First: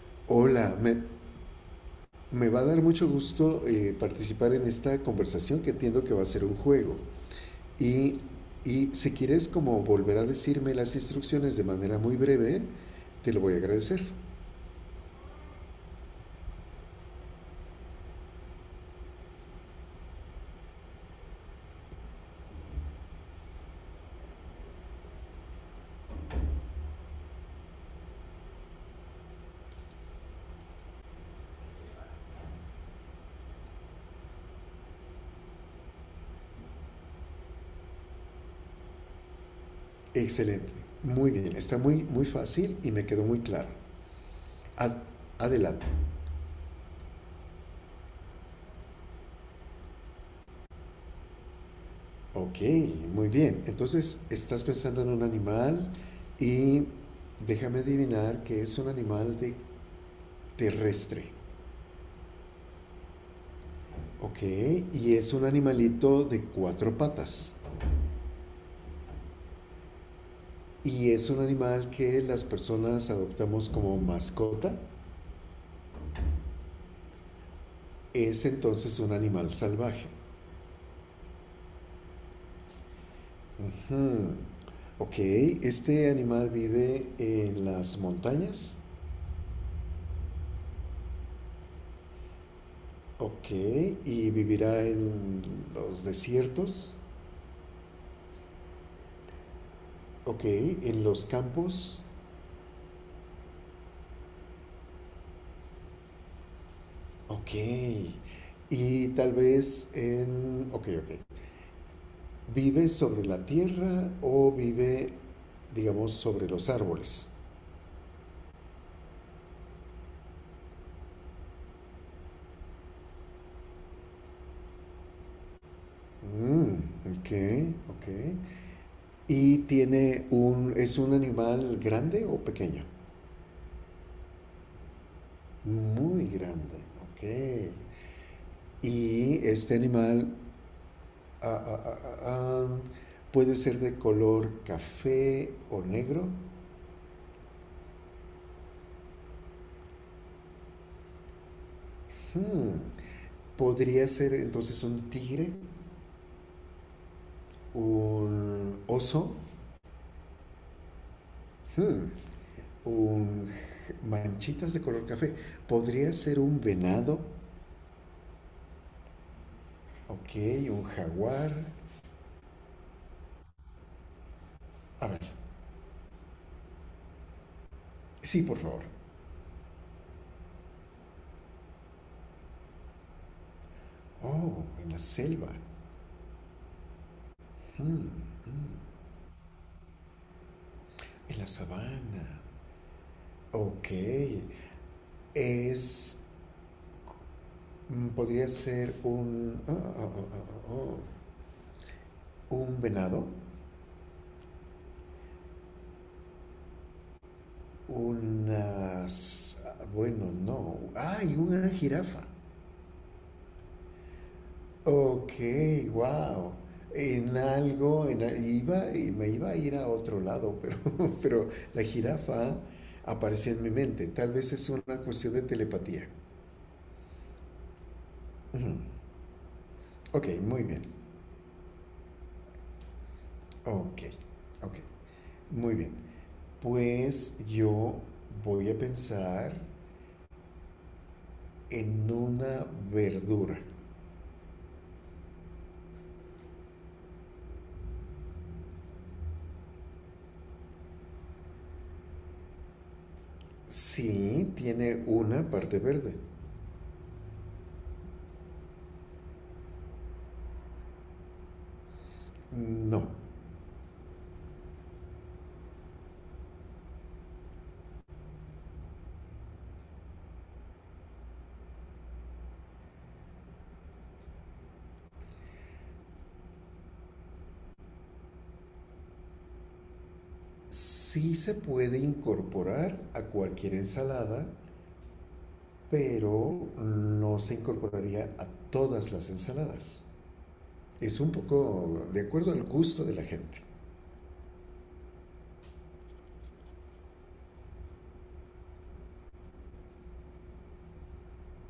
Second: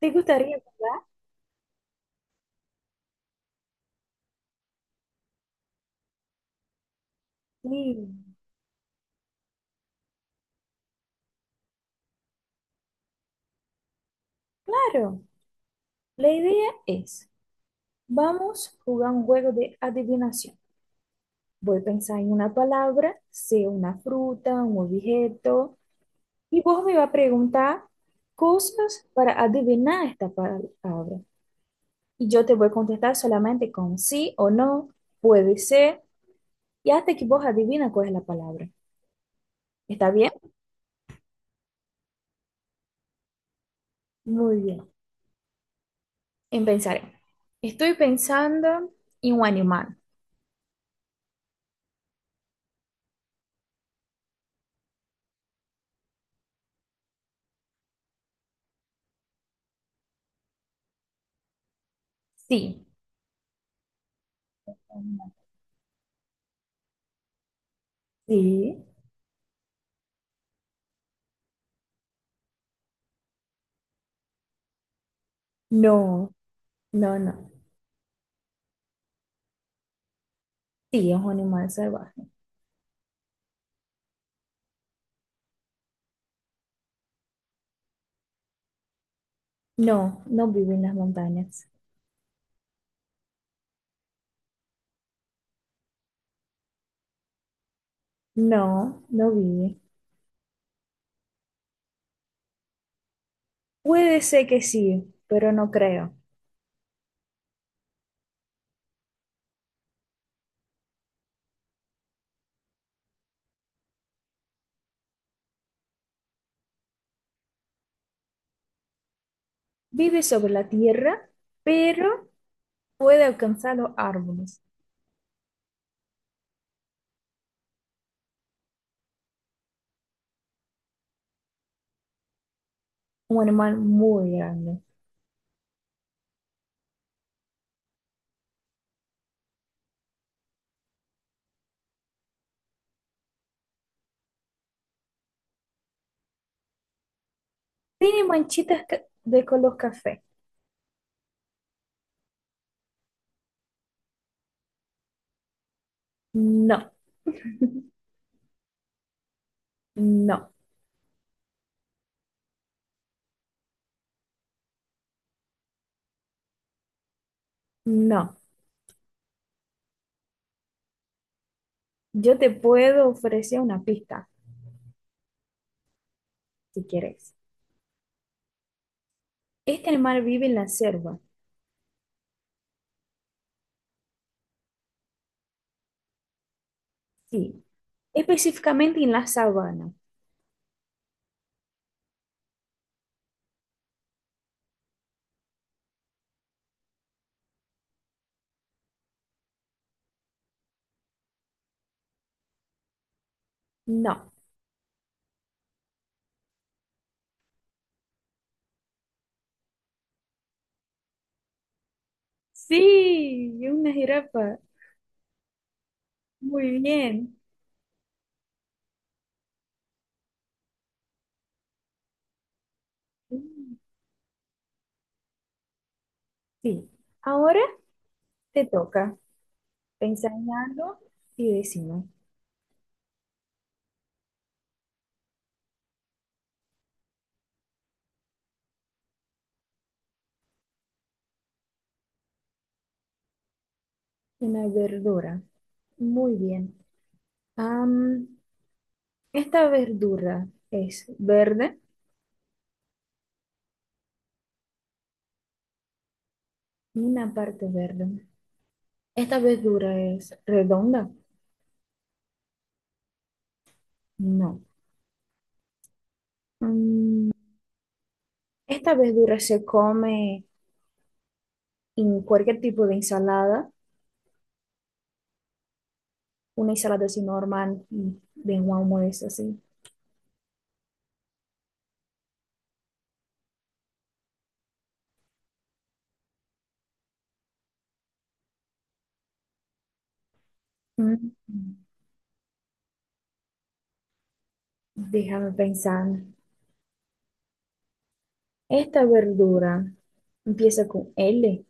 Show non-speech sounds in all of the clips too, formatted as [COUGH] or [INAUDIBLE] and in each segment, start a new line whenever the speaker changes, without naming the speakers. ¿Te gustaría
Hola, me,
jugar?
me va a dar mucho gusto participar en esta conversación que entiendo que va a ser un juego.
Sí,
Y, y si quieres como volver a decirme las instrucciones de manera muy breve, te lo voy a agradecer.
claro. La idea es, vamos a jugar un juego de adivinación. Voy a pensar en una palabra, sea una fruta, un objeto, y vos me vas a preguntar cosas para adivinar esta palabra. Y yo te voy a contestar solamente con sí o no, puede ser, y hasta que vos adivina cuál es la palabra. ¿Está bien?
Excelente, muy bien, está muy, muy fácil y me quedó muy claro.
Muy bien.
Ad- Adelante.
Empezaré. Estoy pensando en un animal.
Ok, muy bien. Entonces, estás pensando en un animal y déjame adivinar que es un animal de terrestre.
Sí.
Ok, y es un animalito de cuatro patas.
Sí.
Y es un animal que las personas adoptamos como mascota.
No, no, no.
Es entonces un animal salvaje.
Sí, es un animal salvaje.
Ujú. Ok, este animal vive en las montañas.
No, no vive en las montañas.
Ok, y vivirá en los desiertos.
No, no vive.
Ok, en los campos.
Puede ser que sí, pero no creo.
Ok, y tal vez en... Ok, ok. ¿Vive sobre la tierra o vive, digamos, sobre los árboles?
Vive sobre la tierra, pero puede alcanzar los árboles.
Mm, ok, ok. ¿Y tiene un, es un animal grande o pequeño?
Un animal muy grande.
Muy grande, ok. ¿Y este animal ah, ah, ah, ah, ah, puede ser de color café o negro?
¿Tiene manchitas de color café?
Hmm, ¿podría ser entonces un tigre?
No,
¿Un oso?
no,
Hmm, un manchitas de color café. Podría ser un venado,
no.
ok, un jaguar.
Yo te puedo ofrecer una pista,
A ver,
si quieres.
sí, por favor.
Este animal vive en la selva,
Oh, en la selva,
sí. Específicamente en la sabana.
en la sabana. Ok, es. Mm, podría ser un. Oh, un venado.
No.
Unas. Bueno, no. ¡Ay! Una jirafa.
Sí, y una jirafa.
Ok, wow.
Muy
En
bien.
algo, en, iba, y me iba a ir a otro lado, pero, [LAUGHS] pero la jirafa apareció en mi
Mm,
mente. Tal vez es una cuestión de telepatía.
Sí. Ahora te
Ujú.
toca
Ok,
pensar en
muy bien.
algo y decimos
Ok, ok, muy bien. Pues yo voy a pensar en una verdura.
una verdura. Muy bien. Am, esta verdura es verde,
Sí, tiene una parte verde.
una parte verde. ¿Esta verdura es redonda?
No.
No. Mm, esta verdura se come en cualquier tipo de ensalada, una ensalada así normal, de un almuerzo así.
Sí se puede incorporar a cualquier ensalada, pero no se incorporaría a todas las ensaladas. Es un
Mm.
poco de acuerdo al gusto de la gente.
Déjame pensar. Esta verdura empieza con L,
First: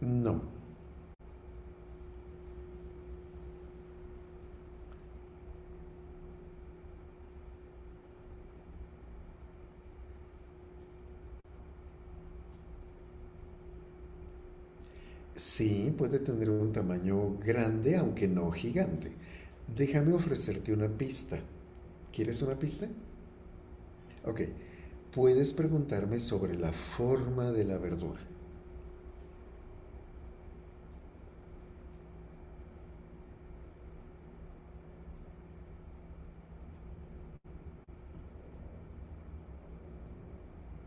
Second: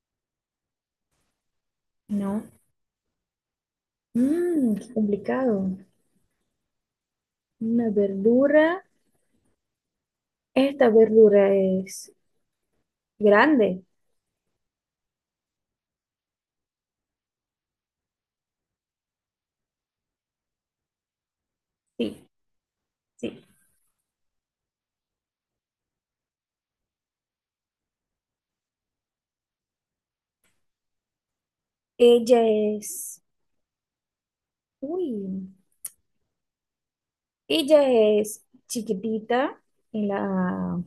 No,
¿no? Mmm, qué complicado. Una verdura. Esta verdura es grande.
sí puede tener un tamaño grande, aunque no gigante. Déjame ofrecerte una pista.
Sí,
¿Quieres una pista?
sí.
Ok, puedes preguntarme sobre la forma de la verdura.
Ella es. Uy. Ella es chiquitita en la,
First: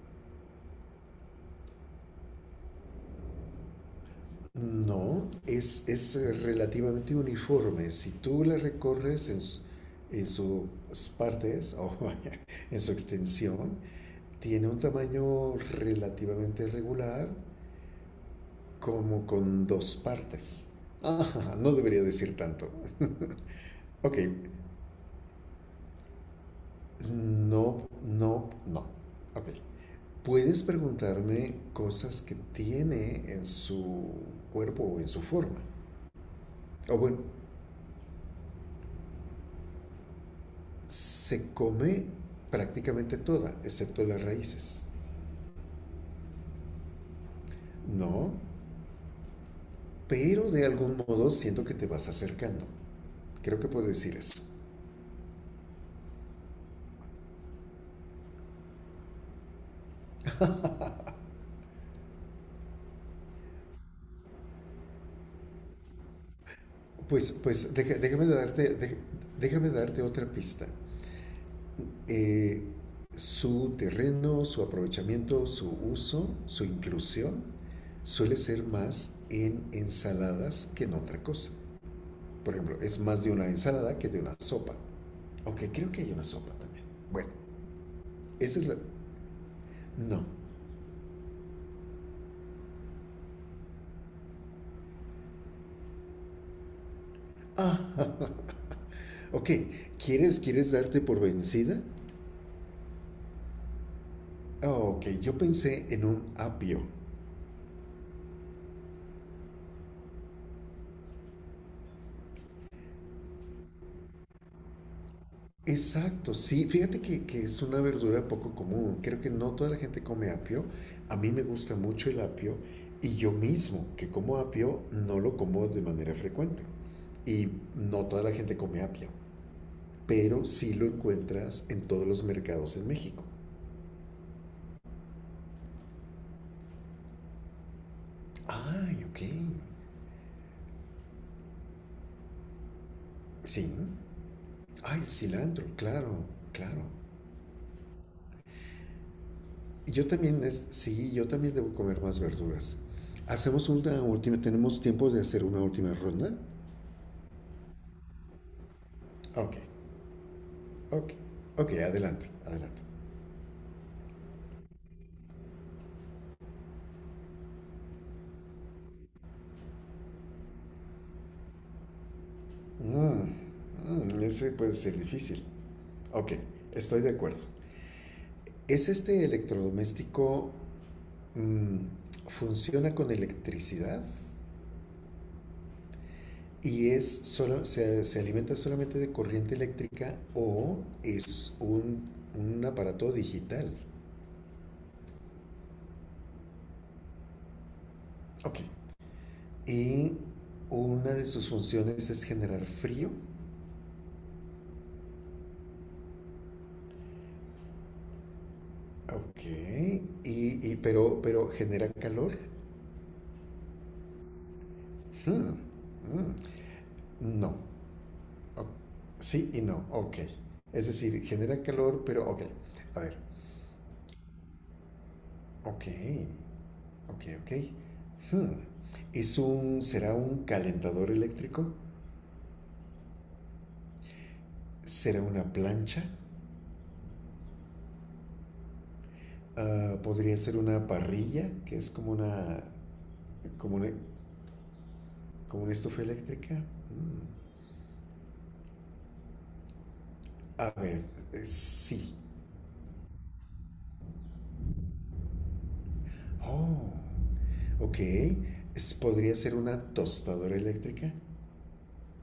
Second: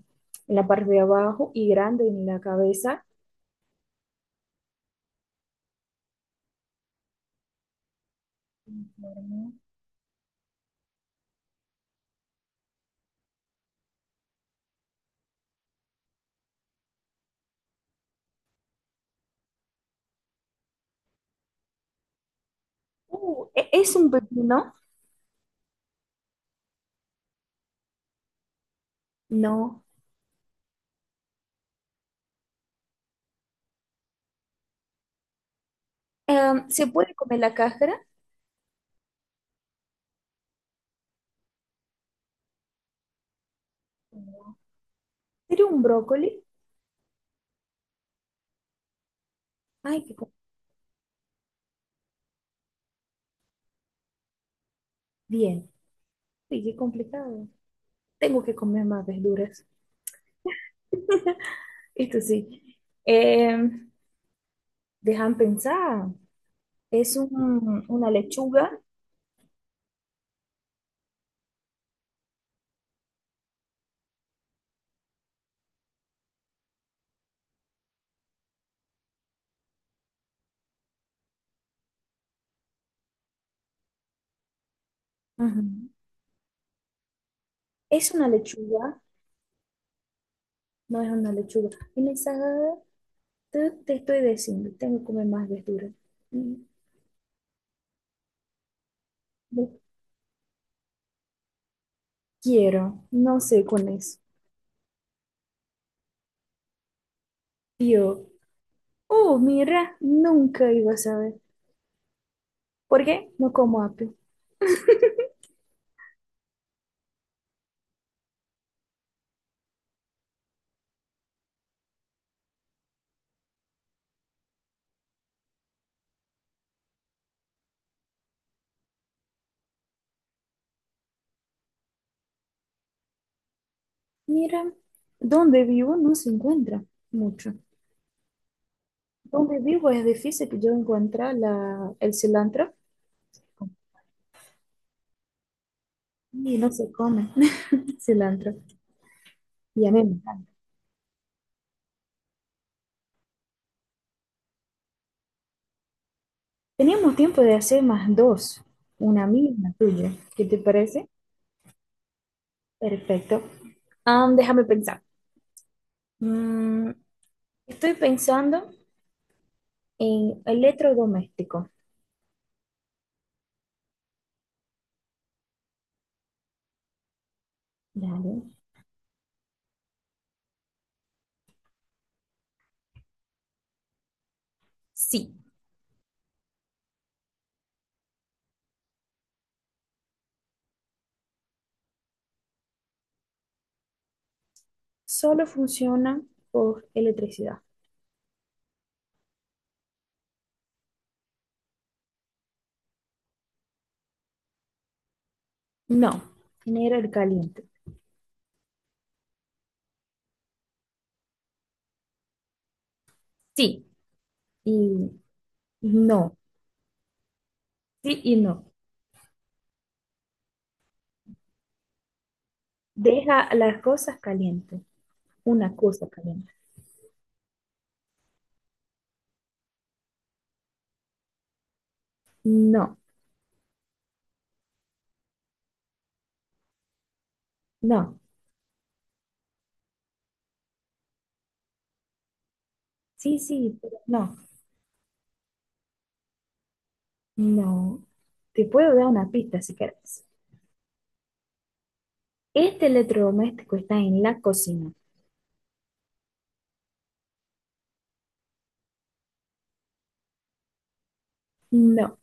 en la parte de abajo y grande en la cabeza.
No, es relativamente uniforme. Si tú la recorres en,
Ujú.
en sus partes o [LAUGHS] en su extensión, tiene un tamaño relativamente regular, como con dos partes. Ah, [LAUGHS] no debería decir tanto. [LAUGHS]
¿Es un
Ok,
pepino?
no, no, no. Ok.
No.
Puedes preguntarme cosas que tiene en su cuerpo o en su forma.
¿Se
O
puede
bueno,
comer la cáscara?
se come prácticamente toda, excepto las
No.
raíces,
¿Sería un brócoli?
¿no?
Ay, qué.
Pero de algún modo siento que te vas acercando. Creo que puedo decir eso.
Bien, sí, qué complicado. Tengo que comer más verduras. Esto sí. Eh, dejan pensar. Es
Pues, pues deja-
una
déjame, darte,
lechuga.
dej- Déjame darte otra pista. Eh, su terreno, su aprovechamiento, su uso, su inclusión suele ser más en ensaladas que en otra cosa. Por ejemplo, es más de una ensalada que de una sopa. Aunque
Ujú.
creo que hay una sopa también. Bueno,
Es una
esa es la...
lechuga.
No,
No es una lechuga. Una ensalada. Te estoy diciendo, tengo que comer más verduras. Mm,
ah, [LAUGHS] ok.
no
¿Quieres darte por vencida?
quiero. No sé con eso.
Ah, ok, yo pensé en un apio.
Yo, oh, mira, nunca iba a saber. ¿Por qué? No como apio.
Exacto, sí, fíjate que es una verdura poco común. Creo que no toda la gente come apio. A mí me gusta mucho el apio y yo mismo que como apio no lo como de manera frecuente. Y no toda la gente come apio, pero sí lo encuentras en todos los mercados en México.
Mira, donde vivo no se encuentra mucho.
Ay, ok.
Donde vivo es difícil que yo encuentre la, el cilantro
Sí. Ay, el cilantro, claro,
y no
claro.
se come [LAUGHS] cilantro. Y a mí
Yo
me
también,
encanta.
es, sí, yo también debo comer más verduras. Hacemos una última, tenemos tiempo de hacer una última ronda.
Teníamos tiempo de hacer más dos, una mía y
Ok,
una tuya. ¿Qué te parece?
ok, ok, adelante, adelante.
Perfecto. Déjame pensar. Mm, estoy pensando en electrodoméstico.
Mm, mm, ese puede ser difícil. Ok, estoy de acuerdo.
Dale.
¿Es este electrodoméstico funciona con electricidad
Sí,
y es solo, se alimenta solamente de corriente eléctrica o es un aparato digital?
solo funciona por electricidad.
Ok, y una de sus funciones es generar frío.
No, genera el caliente.
Ok. Y, pero genera calor.
Sí, y
Hmm, mm,
no.
no.
Sí y
O-
no.
sí y no. Ok. Es decir, genera calor, pero ok. A ver.
Deja las cosas calientes. Una
Ok.
cosa caliente.
Ok, ok. Hmm. ¿Es un, será un calentador eléctrico?
No,
¿Será una plancha?
no.
Ah, ¿podría ser una parrilla, que es como una,
Sí,
como
sí,
una,
pero no,
como una estufa eléctrica? Mm.
no. Te puedo dar una pista si querés.
A ver, sí.
Este electrodoméstico está en la cocina.
Oh, ok. Podría ser una tostadora eléctrica.
No.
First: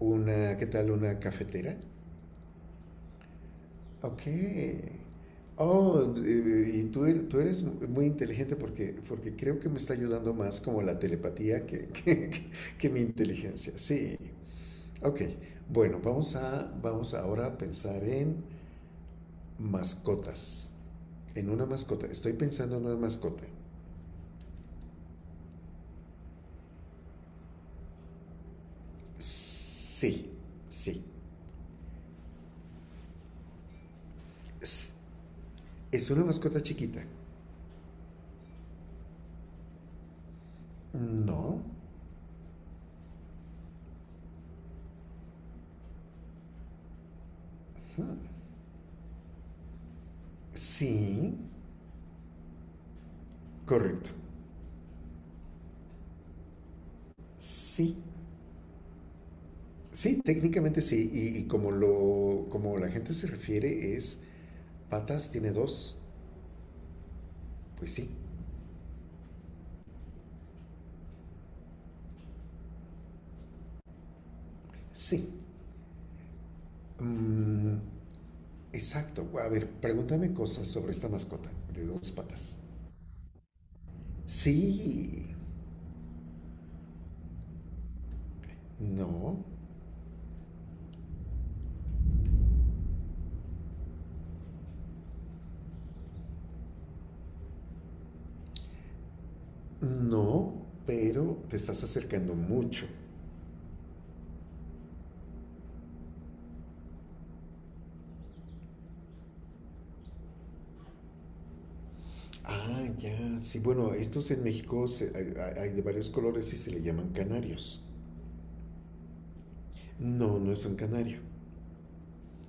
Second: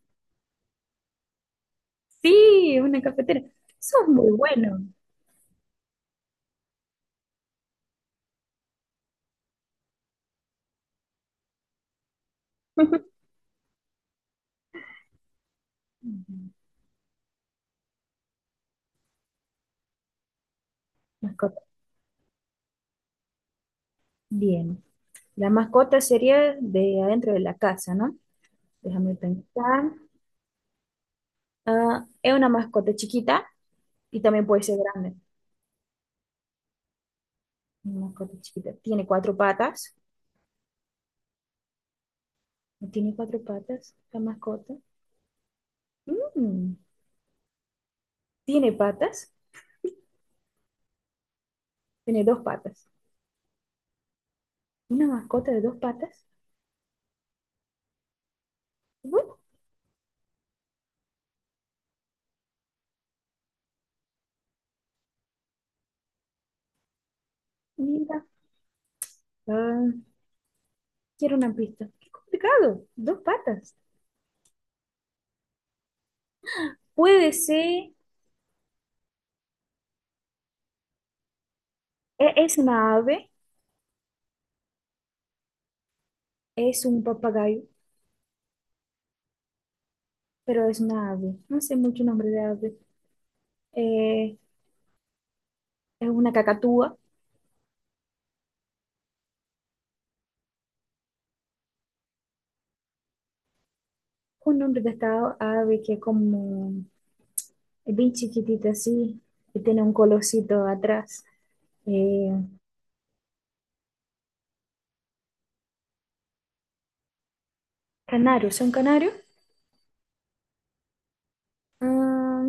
Una, ¿qué tal? Una cafetera.
Sí, una cafetera. Sos
Ok.
muy bueno.
Oh, y tú, tú eres muy inteligente porque, porque creo que me está ayudando más como la telepatía que, [LAUGHS] que mi
[LAUGHS]
inteligencia. Sí. Ok. Bueno, vamos a, vamos ahora a pensar en mascotas. En
Mascota.
una mascota. Estoy pensando en una mascota.
Bien. La mascota sería de adentro de la casa, ¿no? Déjame pensar.
Sí, sí.
Ah, es una mascota chiquita y también puede ser grande.
¿Es una mascota chiquita?
Una mascota chiquita. Tiene cuatro patas.
No.
No tiene cuatro patas, la mascota. Mm, tiene patas,
Sí.
tiene dos patas.
Correcto.
Una mascota de dos patas.
Sí.
Bueno,
Sí, técnicamente sí. Y como lo, como la gente se refiere es, patas tiene dos. Pues sí.
mira, ah, quiero una pista. Qué complicado, dos patas.
Sí.
Puede
Mm,
ser,
exacto. A ver, pregúntame cosas sobre esta mascota de dos
es
patas.
una ave,
Sí.
es un papagayo,
No.
pero es una ave. No sé mucho nombre de ave. Eh, es una cacatúa.
No. Pero te estás acercando mucho.
Un nombre de esta ave que es como es bien chiquitita así y tiene un colorcito atrás. Eh,
Ah, ya. Sí, bueno, estos en México hay, hay de varios colores y se le llaman canarios.
Canario, ¿es un canario?
No, no es un canario,
Ah,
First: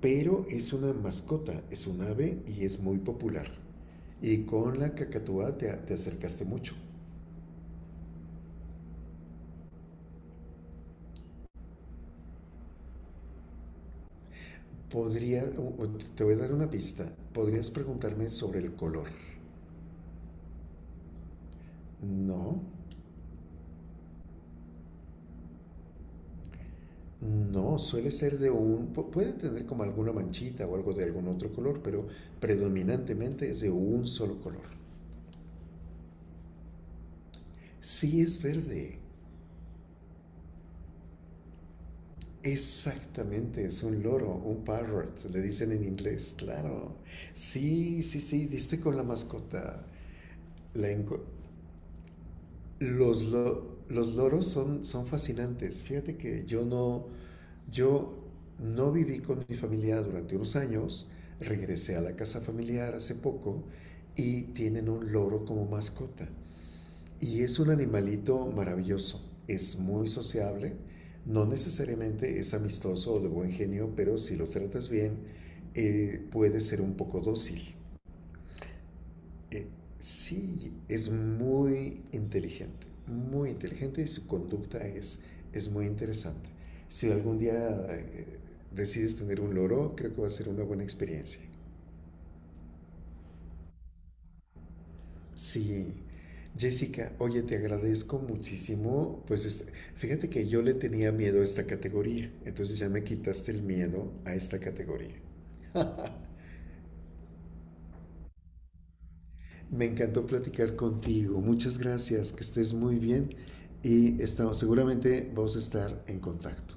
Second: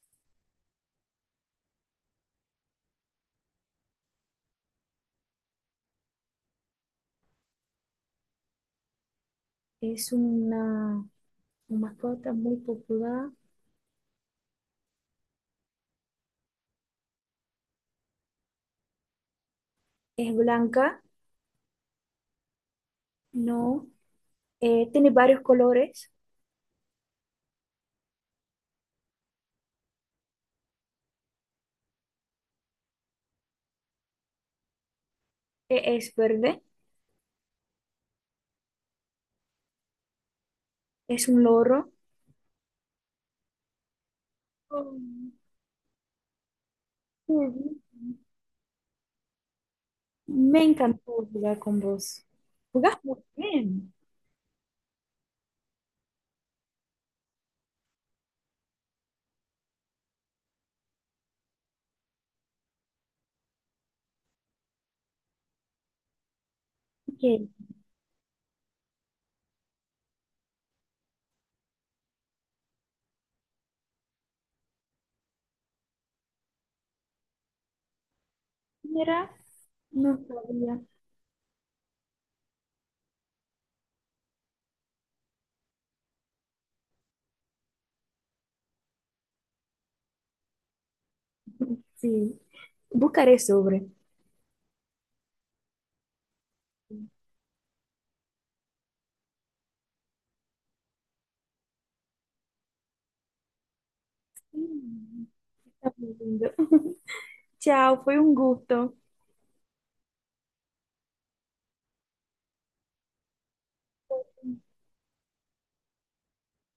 pero es una mascota, es un ave y es muy popular. Y con la cacatúa te, te acercaste mucho.
es una mascota muy popular.
Podría, o te voy a dar una pista. Podrías preguntarme sobre el color.
Es blanca,
No,
no. Tiene varios colores.
no, suele ser de un, puede tener como alguna manchita o algo de algún otro color, pero predominantemente es de un solo color.
Es verde,
Sí es verde.
es un loro.
Exactamente, es un loro, un
Oh,
parrot, le dicen en inglés, claro.
qué bien.
Sí, sí, sí, diste con la mascota.
Me
La enco-
encantó jugar con vos. Jugás muy bien.
los loros son, son fascinantes. Fíjate que yo no, yo no viví con mi familia durante unos años, regresé a la casa familiar hace poco y tienen un loro como mascota.
Ok,
Y es un animalito maravilloso, es muy sociable, no necesariamente es amistoso o de buen genio, pero si lo tratas bien, puede ser un poco dócil.
Mira,
Eh,
no
sí,
sabía.
es muy inteligente y su conducta es muy interesante. Si algún día decides tener un loro, creo que va a ser una buena experiencia.
Sí, buscaré sobre.
Sí, Jessica, oye, te agradezco muchísimo. Pues este- fíjate que yo le tenía miedo a esta categoría, entonces ya me quitaste el miedo a esta categoría.
Mm, está muy
[LAUGHS]
lindo. [LAUGHS] Chao, fue un gusto.
Me encantó platicar contigo. Muchas gracias, que estés muy bien y estamos, seguramente vamos a estar en contacto.